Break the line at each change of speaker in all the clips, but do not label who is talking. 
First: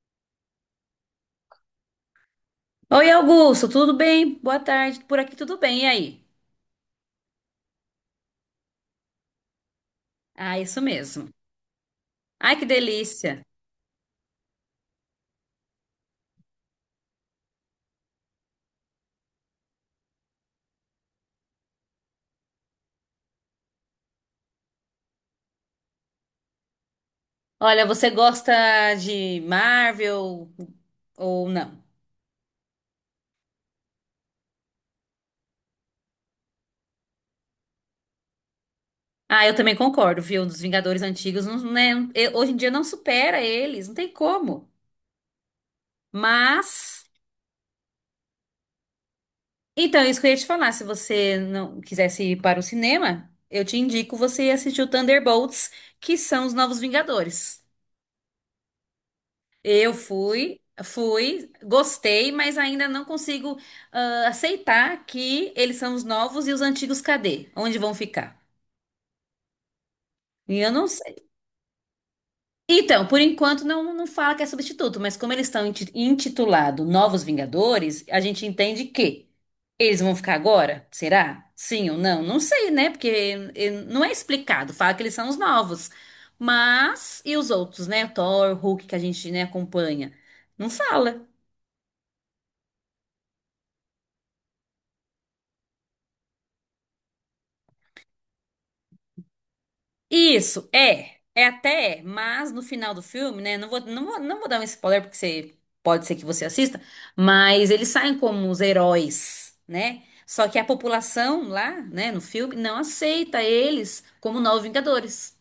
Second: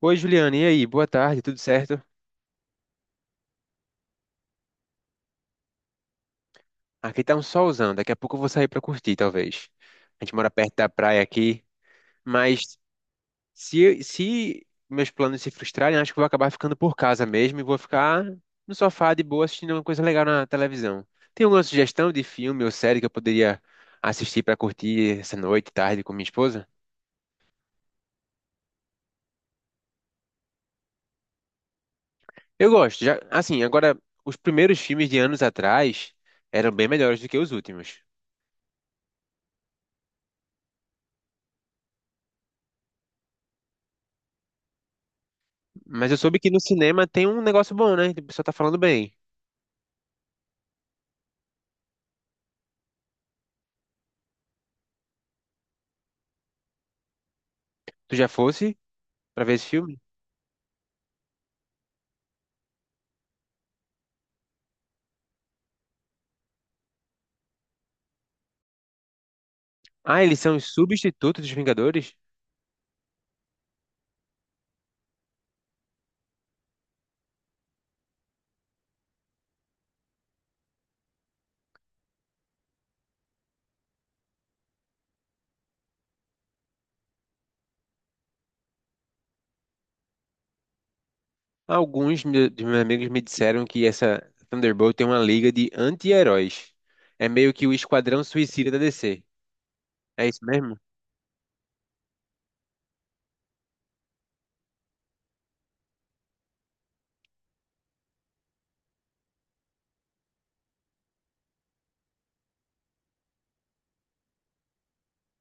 Oi, Juliana, e aí? Boa tarde, tudo certo?
Oi, Augusto, tudo bem? Boa tarde. Por aqui tudo bem, e aí?
Aqui tá um solzão, daqui a pouco eu vou sair pra curtir, talvez. A gente mora
Ah,
perto
isso
da praia
mesmo.
aqui,
Ai, que
mas
delícia.
se meus planos se frustrarem, acho que eu vou acabar ficando por casa mesmo e vou ficar no sofá de boa assistindo uma coisa legal na televisão. Tem alguma sugestão de filme ou série que eu poderia assistir pra curtir essa noite, tarde com minha esposa?
Olha, você gosta de Marvel ou não?
Eu gosto, já, assim, agora os primeiros filmes de anos atrás eram bem melhores do que os últimos.
Ah, eu também concordo, viu? Dos Vingadores antigos, não, né? Hoje em dia não supera eles, não tem como.
Mas eu soube que no
Mas,
cinema tem um negócio bom, né? O pessoal tá falando bem.
então, isso que eu ia te falar, se você não quisesse ir para o cinema, eu te indico você assistir o Thunderbolts, que são os novos Vingadores.
Tu já fosse pra ver esse
Eu
filme?
fui, gostei, mas ainda não consigo aceitar que eles são os novos e os antigos cadê? Onde vão ficar?
Ah, eles são
E
os
eu não sei.
substitutos dos Vingadores?
Então, por enquanto não, não fala que é substituto, mas como eles estão intitulado Novos Vingadores, a gente entende que eles vão ficar agora? Será? Sim ou não? Não sei, né? Porque não é explicado. Fala que eles são os novos. Mas e os outros, né? Thor, Hulk que a gente, né, acompanha? Não fala.
Dos meus amigos me disseram que essa Thunderbolt tem uma liga de anti-heróis. É meio que o Esquadrão Suicida da DC. É isso
Isso,
mesmo?
é. É até, é, mas no final do filme, né? Não vou dar um spoiler, porque você, pode ser que você assista, mas eles saem como os heróis, né? Só que a população lá, né, no filme, não aceita eles como novos Vingadores.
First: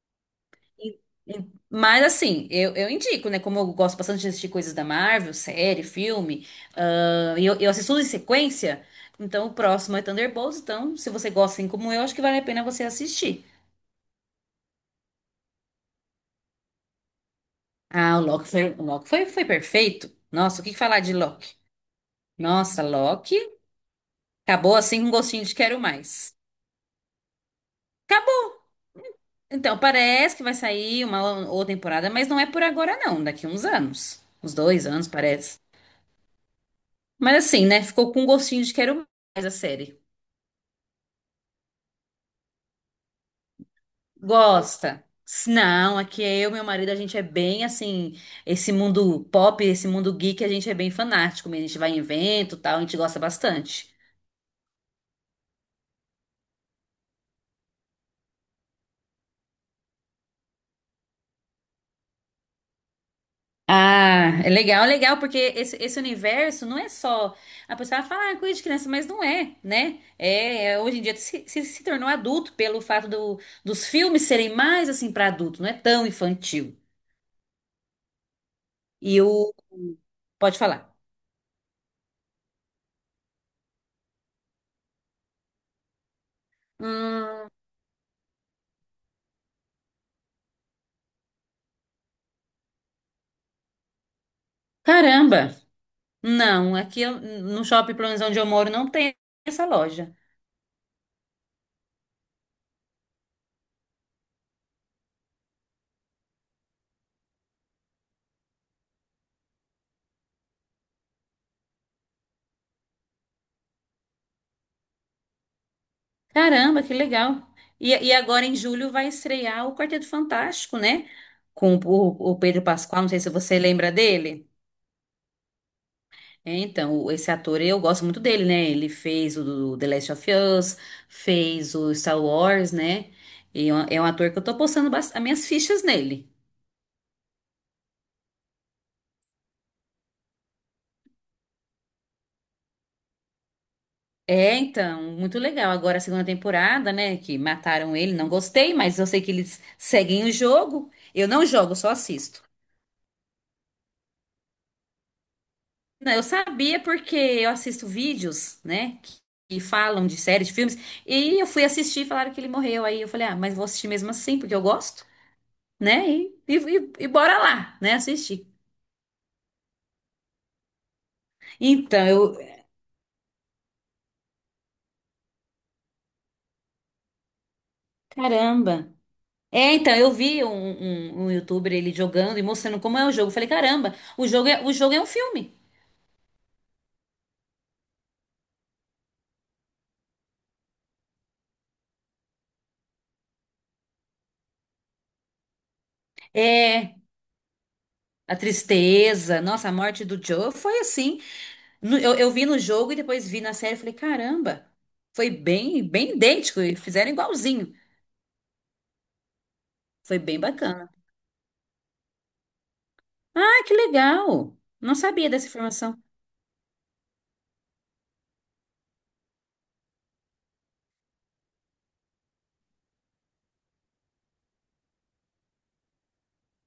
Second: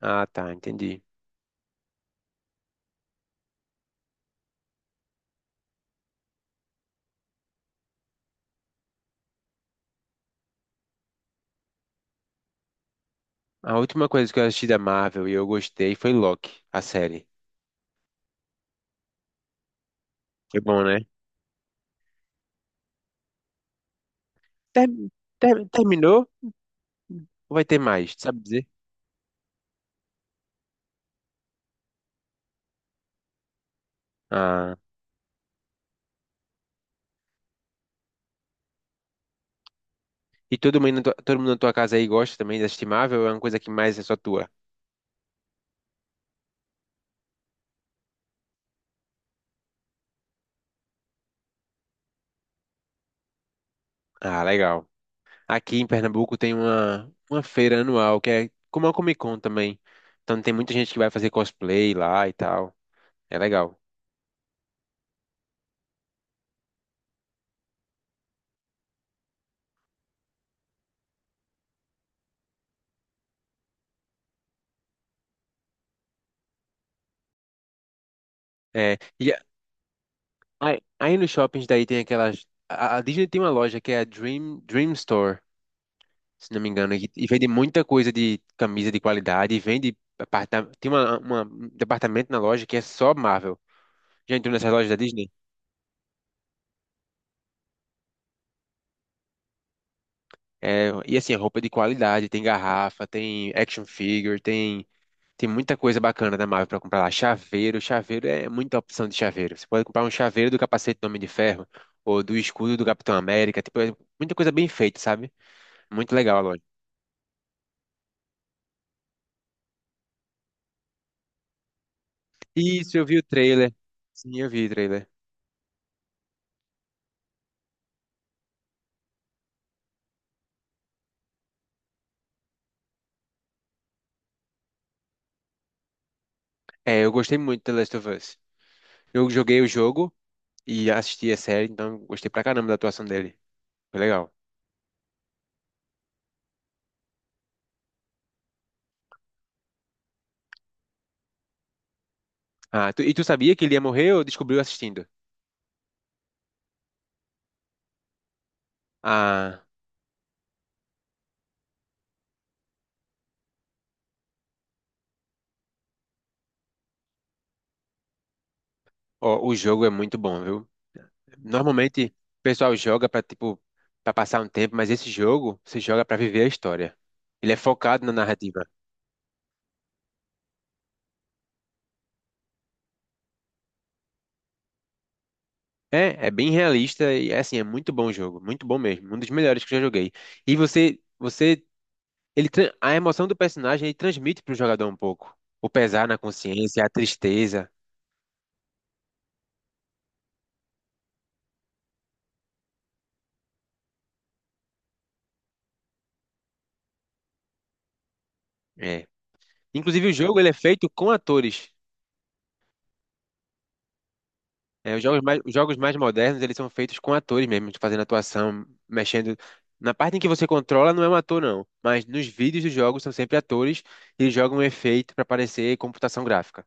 Ah, tá,
E-
entendi.
Mas assim, eu indico, né? Como eu gosto bastante de assistir coisas da Marvel, série, filme, e eu assisto tudo em sequência, então o próximo é Thunderbolts, então se você gosta assim como eu, acho que vale a pena você assistir.
A última coisa que eu assisti da Marvel e eu gostei foi Loki, a série.
Ah, o Loki foi, foi perfeito.
Foi
Nossa, o que
bom, né?
falar de Loki? Nossa, Loki acabou assim
Ter-
com gostinho de quero
Terminou
mais.
ou vai ter mais? Tu sabe
Acabou.
dizer?
Então, parece que vai sair uma outra temporada, mas não é por agora, não. Daqui uns anos. Uns
Ah.
2 anos, parece. Mas assim, né? Ficou com gostinho de quero mais a série.
E todo mundo, todo mundo na tua casa aí gosta também, é estimável, ou é uma coisa que mais é só tua?
Gosta. Não, aqui é eu e meu marido, a gente é bem assim, esse mundo pop, esse mundo geek, a gente é bem fanático, mesmo. A gente vai em evento, e tal, a gente gosta bastante.
Ah, legal. Aqui em Pernambuco tem uma feira anual, que é como a Comic Con também. Então tem muita gente que vai fazer cosplay lá e tal. É legal.
Ah, é legal, porque esse universo não é só. A pessoa fala, ah, coisa de criança, mas não é, né? É, hoje em dia se tornou adulto pelo fato dos filmes serem mais assim para adulto, não é tão infantil.
É,
E
e a-
o. Pode
aí,
falar.
aí nos shoppings daí tem aquelas... A Disney tem uma loja que é a Dream Store, se não me engano, e vende
Hum,
muita coisa de camisa de qualidade, e vende... tem um departamento na loja que é só Marvel. Já entrou nessas lojas da Disney?
caramba! Não, aqui no shopping, pelo menos onde eu moro, não tem essa loja.
É, e assim, é roupa de qualidade, tem garrafa, tem action figure, tem, tem muita coisa bacana da Marvel pra comprar lá. Chaveiro, chaveiro é muita opção de chaveiro. Você pode comprar um chaveiro do capacete do Homem de Ferro ou do escudo do Capitão América, tipo, é muita coisa bem feita, sabe? Muito legal a loja.
Caramba, que legal! E agora em julho vai estrear o Quarteto Fantástico, né? Com o Pedro
Isso,
Pascal,
eu
não
vi
sei
o
se você
trailer.
lembra
Sim,
dele.
eu vi o trailer.
É, então, esse ator, eu gosto muito dele, né? Ele fez o do The Last of Us, fez o Star Wars, né? E é um ator que eu tô postando as minhas fichas nele.
É, eu gostei muito de The Last of Us. Eu joguei o jogo e assisti a série, então gostei pra caramba da atuação dele. Foi legal.
É, então, muito legal. Agora a segunda temporada, né? Que mataram ele, não gostei, mas eu sei que eles seguem o jogo. Eu não jogo, só assisto.
Ah, e tu sabia que ele ia morrer ou descobriu assistindo?
Não, eu sabia porque eu assisto vídeos, né? Que
Ah,
falam de séries, de filmes. E eu fui assistir e falaram que ele morreu. Aí eu falei, ah, mas vou assistir mesmo assim, porque eu gosto. Né? E bora lá, né? Assistir.
ó, o jogo é muito bom, viu? Normalmente
Então,
o
eu.
pessoal joga pra tipo para passar um tempo, mas esse jogo você joga pra viver a história. Ele é focado na narrativa.
Caramba! É, então, eu vi um youtuber ele jogando e mostrando como é o jogo. Eu falei, caramba, o jogo é um filme.
É, é bem realista e é assim, é muito bom o jogo, muito bom mesmo, um dos melhores que eu já joguei. E a emoção do personagem ele transmite pro jogador um pouco, o pesar na consciência, a
É.
tristeza.
A tristeza, nossa, a morte do Joe foi assim. Eu vi no jogo e depois vi na série. Eu falei, caramba, foi bem, bem idêntico. E fizeram igualzinho.
É. Inclusive o
Foi bem
jogo ele é
bacana.
feito com atores.
Ah, que legal!
É,
Não sabia dessa
os jogos mais
informação.
modernos, eles são feitos com atores mesmo, fazendo atuação, mexendo. Na parte em que você controla, não é um ator, não. Mas nos vídeos dos jogos são sempre atores e eles jogam um efeito para parecer computação gráfica.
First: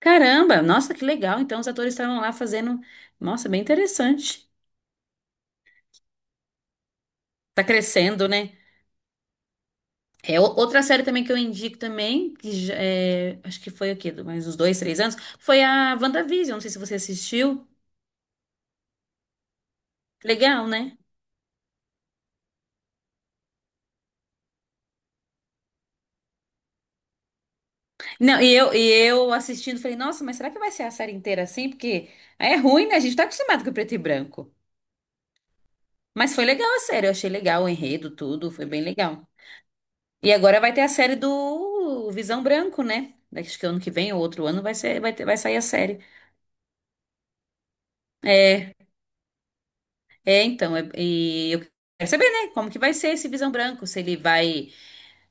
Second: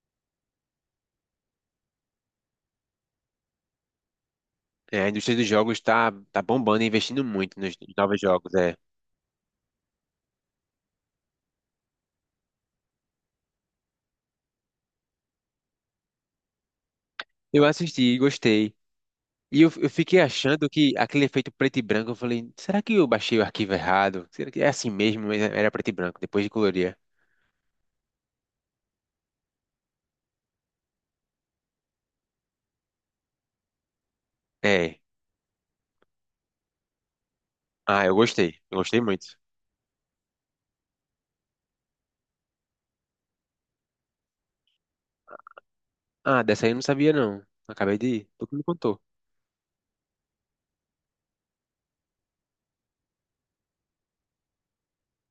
Caramba, nossa, que legal. Então, os atores estavam lá fazendo. Nossa, bem interessante.
É, a indústria dos jogos está tá tá bombando e investindo muito
Tá
nos novos
crescendo,
jogos.
né?
É.
É, outra série também que eu indico também, que é, acho que foi aqui, mais uns 2, 3 anos, foi a WandaVision. Não sei se você
Eu
assistiu.
assisti e gostei. E eu fiquei
Legal,
achando que
né?
aquele efeito preto e branco, eu falei, será que eu baixei o arquivo errado? Será que é assim mesmo? Mas era preto e branco, depois de colorir.
Não, e eu assistindo, falei, nossa, mas será que vai ser a série inteira assim? Porque é ruim, né? A gente tá acostumado com preto e branco.
É.
Mas foi legal a série, eu achei legal o
Ah,
enredo,
eu
tudo,
gostei.
foi
Eu
bem
gostei muito.
legal. E agora vai ter a série do Visão Branco, né? Daqui acho que ano que vem ou outro ano vai ser, vai sair a série.
Ah, dessa aí eu não sabia não. Acabei de ir. Tu que me
É,
contou.
É, então, e eu quero saber, né, como que vai ser esse Visão Branco, se ele vai,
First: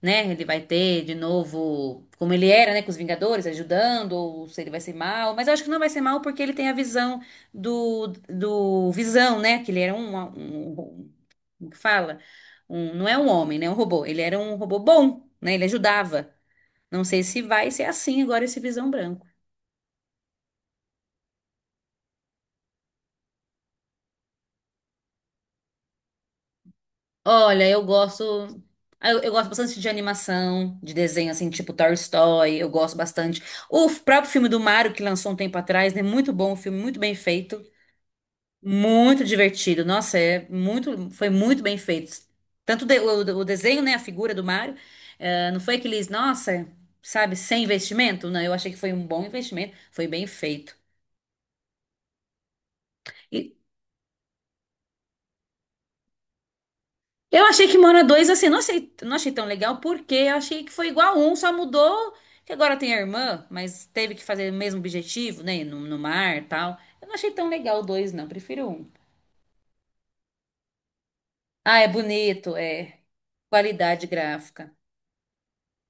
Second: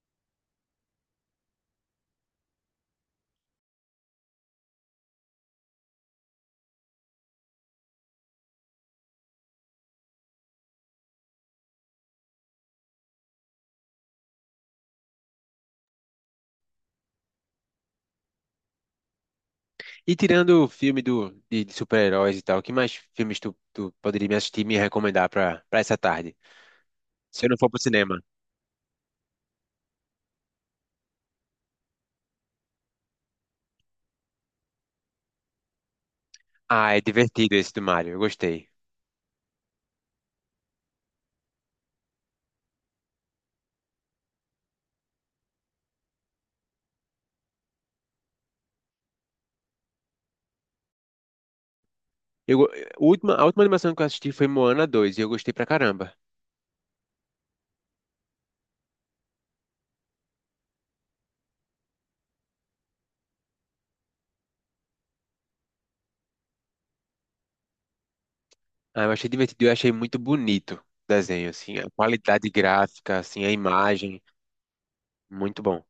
né, ele vai ter de novo, como ele era, né, com os Vingadores, ajudando, ou se ele vai ser mal, mas eu acho que não vai ser mal porque ele tem a visão do Visão, né, que ele era um, um, um, como que fala? Um, não é um homem, né, um robô, ele era um robô bom, né, ele ajudava. Não sei se vai ser assim agora esse Visão Branco.
E tirando o filme de super-heróis e tal, que mais filmes tu poderia me assistir e me recomendar pra essa tarde? Se eu não
Olha,
for pro
eu
cinema.
gosto. Eu gosto bastante de animação, de desenho, assim, tipo Toy Story, eu gosto bastante. O próprio filme do Mario, que lançou um tempo atrás, né? Muito bom, um filme
Ah,
muito
é
bem
divertido
feito,
esse do Mario. Eu gostei.
muito divertido. Nossa, é muito, foi muito bem feito. Tanto o desenho, né? A figura do Mario. Não foi aqueles, nossa, sabe, sem investimento? Não, eu achei que foi um bom investimento, foi bem feito.
Eu, go- a última animação que eu assisti foi Moana 2 e eu gostei pra caramba.
Eu achei que Mora 2 assim, não achei, não achei tão legal, porque eu achei que foi igual a um, só mudou que agora tem a irmã, mas teve que fazer o mesmo objetivo, né? No mar e tal. Eu não achei tão legal o dois, não, prefiro o um.
Ah, eu achei divertido. Eu achei muito bonito o desenho, assim.
Ah, é
A qualidade
bonito, é.
gráfica, assim, a
Qualidade
imagem.
gráfica.
Muito bom.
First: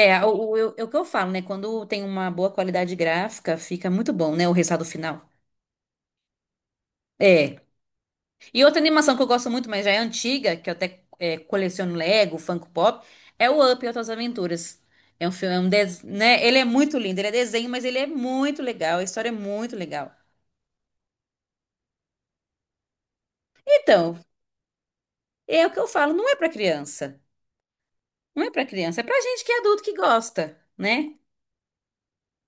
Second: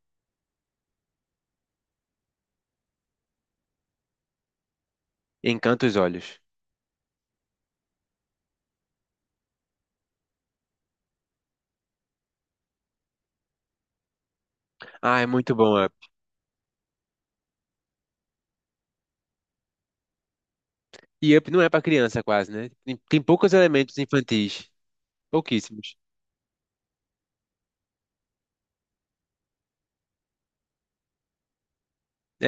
É o que eu falo, né? Quando tem uma boa qualidade gráfica, fica muito bom, né? O resultado final.
Encanta os olhos.
É. E outra animação que eu gosto muito, mas já é antiga, que eu até coleciono Lego, Funko Pop, é o Up e Outras Aventuras.
Ah, é
É um
muito
filme,
bom. Up.
né? Ele é muito lindo, ele é desenho, mas ele é muito legal, a história é muito legal.
E Up não é pra criança quase, né? Tem, tem poucos elementos
Então,
infantis.
é o que eu
Pouquíssimos.
falo, não é pra criança. Não é pra criança, é pra gente que é adulto que gosta, né?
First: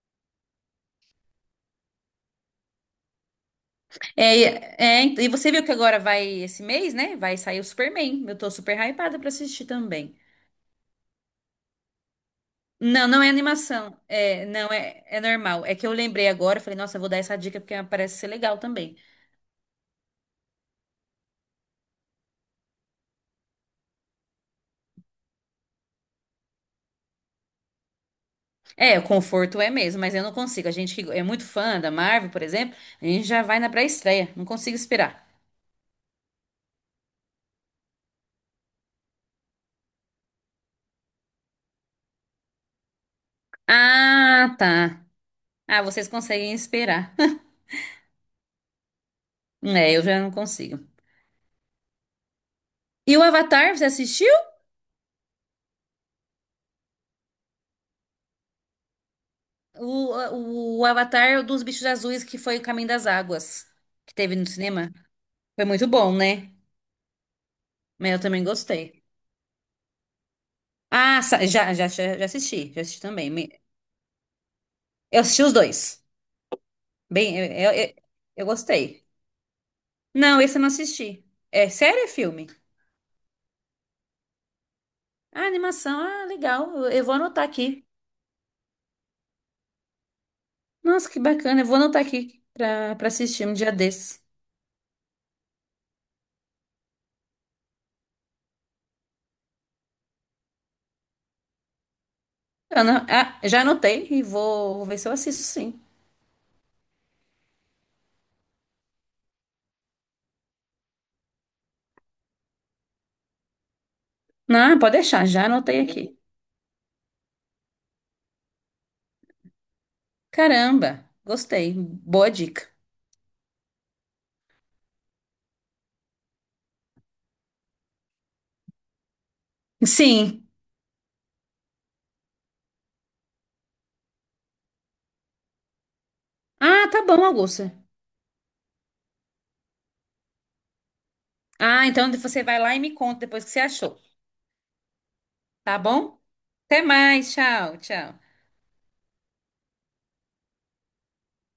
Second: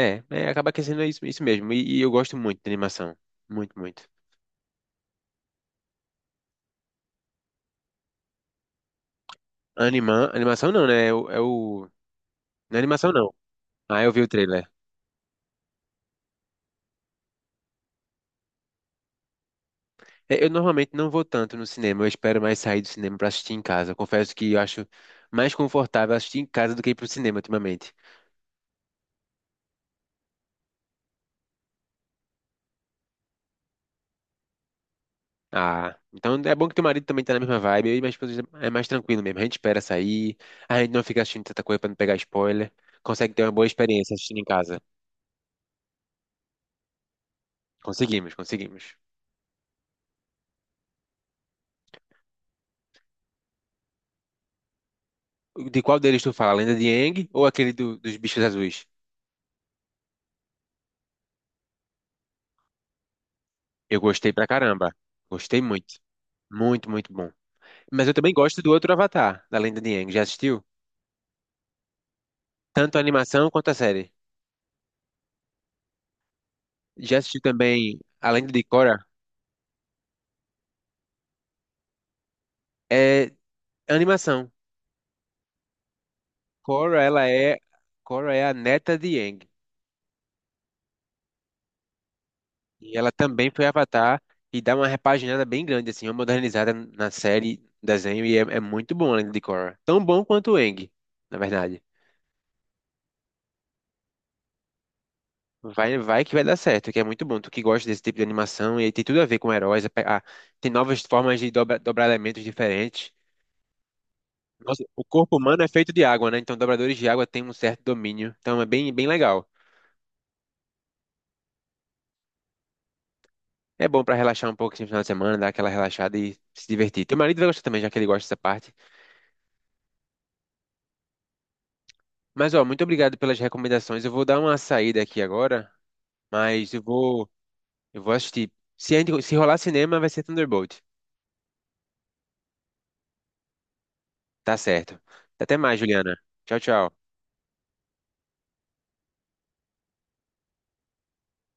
É, é, acaba que sendo isso, isso mesmo. E eu gosto muito de animação. Muito, muito.
É, e você viu que agora vai, esse mês, né? Vai sair o Superman. Eu tô super hypada pra assistir também.
Animação não, né? Não é
Não,
animação
não é
não.
animação.
Ah, eu vi o
É,
trailer.
não, é normal. É que eu lembrei agora, eu falei, nossa, eu vou dar essa dica porque parece ser legal também.
É, eu normalmente não vou tanto no cinema, eu espero mais sair do cinema pra assistir em casa. Eu confesso que eu acho mais confortável assistir em casa do que ir pro cinema ultimamente.
É, o conforto é mesmo, mas eu não consigo. A gente que é muito fã da Marvel, por exemplo, a gente já vai na pré-estreia. Não consigo esperar.
Ah, então é bom que teu marido também tá na mesma vibe, eu e minha esposa é mais tranquilo mesmo. A gente espera sair, a gente não fica assistindo tanta coisa pra não pegar spoiler. Consegue ter uma boa experiência assistindo em
Ah,
casa.
tá. Ah, vocês conseguem esperar.
Conseguimos, conseguimos.
É, eu já não consigo. E o Avatar, você assistiu?
De qual deles tu fala? A Lenda de Aang ou aquele dos bichos azuis?
O, o Avatar dos Bichos Azuis, que foi o Caminho das Águas,
Eu
que
gostei
teve
pra
no cinema.
caramba. Gostei
Foi muito
muito.
bom, né?
Muito, muito bom. Mas
Mas
eu
eu
também
também
gosto do outro
gostei.
Avatar, da Lenda de Aang. Já assistiu?
Ah, sa- já, já, já já assisti, já
Tanto a
assisti também.
animação quanto a série.
Eu assisti os dois.
Já
Bem,
assisti
eu, eu, eu
também a
eu
Lenda de Korra.
gostei. Não, esse eu não assisti. É sério, ou é filme?
É animação.
Ah, animação. Ah, legal. Eu,
Korra,
eu vou
ela
anotar
é,
aqui.
Korra é a neta de Aang.
Nossa, que bacana. Eu vou anotar aqui pra,
E
pra
ela
assistir
também
um
foi
dia
Avatar
desses.
e dá uma repaginada bem grande, assim, uma modernizada na série, desenho, e é muito bom a Lenda de Korra. Tão bom quanto o Aang, na verdade.
Eu já anotei e vou ver se eu assisto sim.
Vai, vai que vai dar certo, que é muito bom. Tu que gosta desse tipo de animação e tem tudo a ver com heróis. Tem novas formas de dobrar elementos diferentes.
Não,
Nossa,
pode
o
deixar,
corpo
já
humano é
anotei
feito de
aqui.
água, né? Então dobradores de água têm um certo domínio. Então é bem, bem legal.
Caramba, gostei. Boa dica.
É bom pra relaxar um pouco assim, no final de semana, dar aquela relaxada e se divertir. Teu marido vai gostar também, já que ele gosta dessa parte.
Sim.
Mas ó, muito obrigado pelas recomendações. Eu vou dar uma saída aqui agora, mas
Ah, tá bom, Augusta.
eu vou assistir. Se, a gente- se rolar cinema, vai ser Thunderbolt.
Ah, então você vai lá e me conta depois o que você achou.
Tá certo. Até mais,
Tá
Juliana.
bom?
Tchau,
Até
tchau.
mais. Tchau, tchau.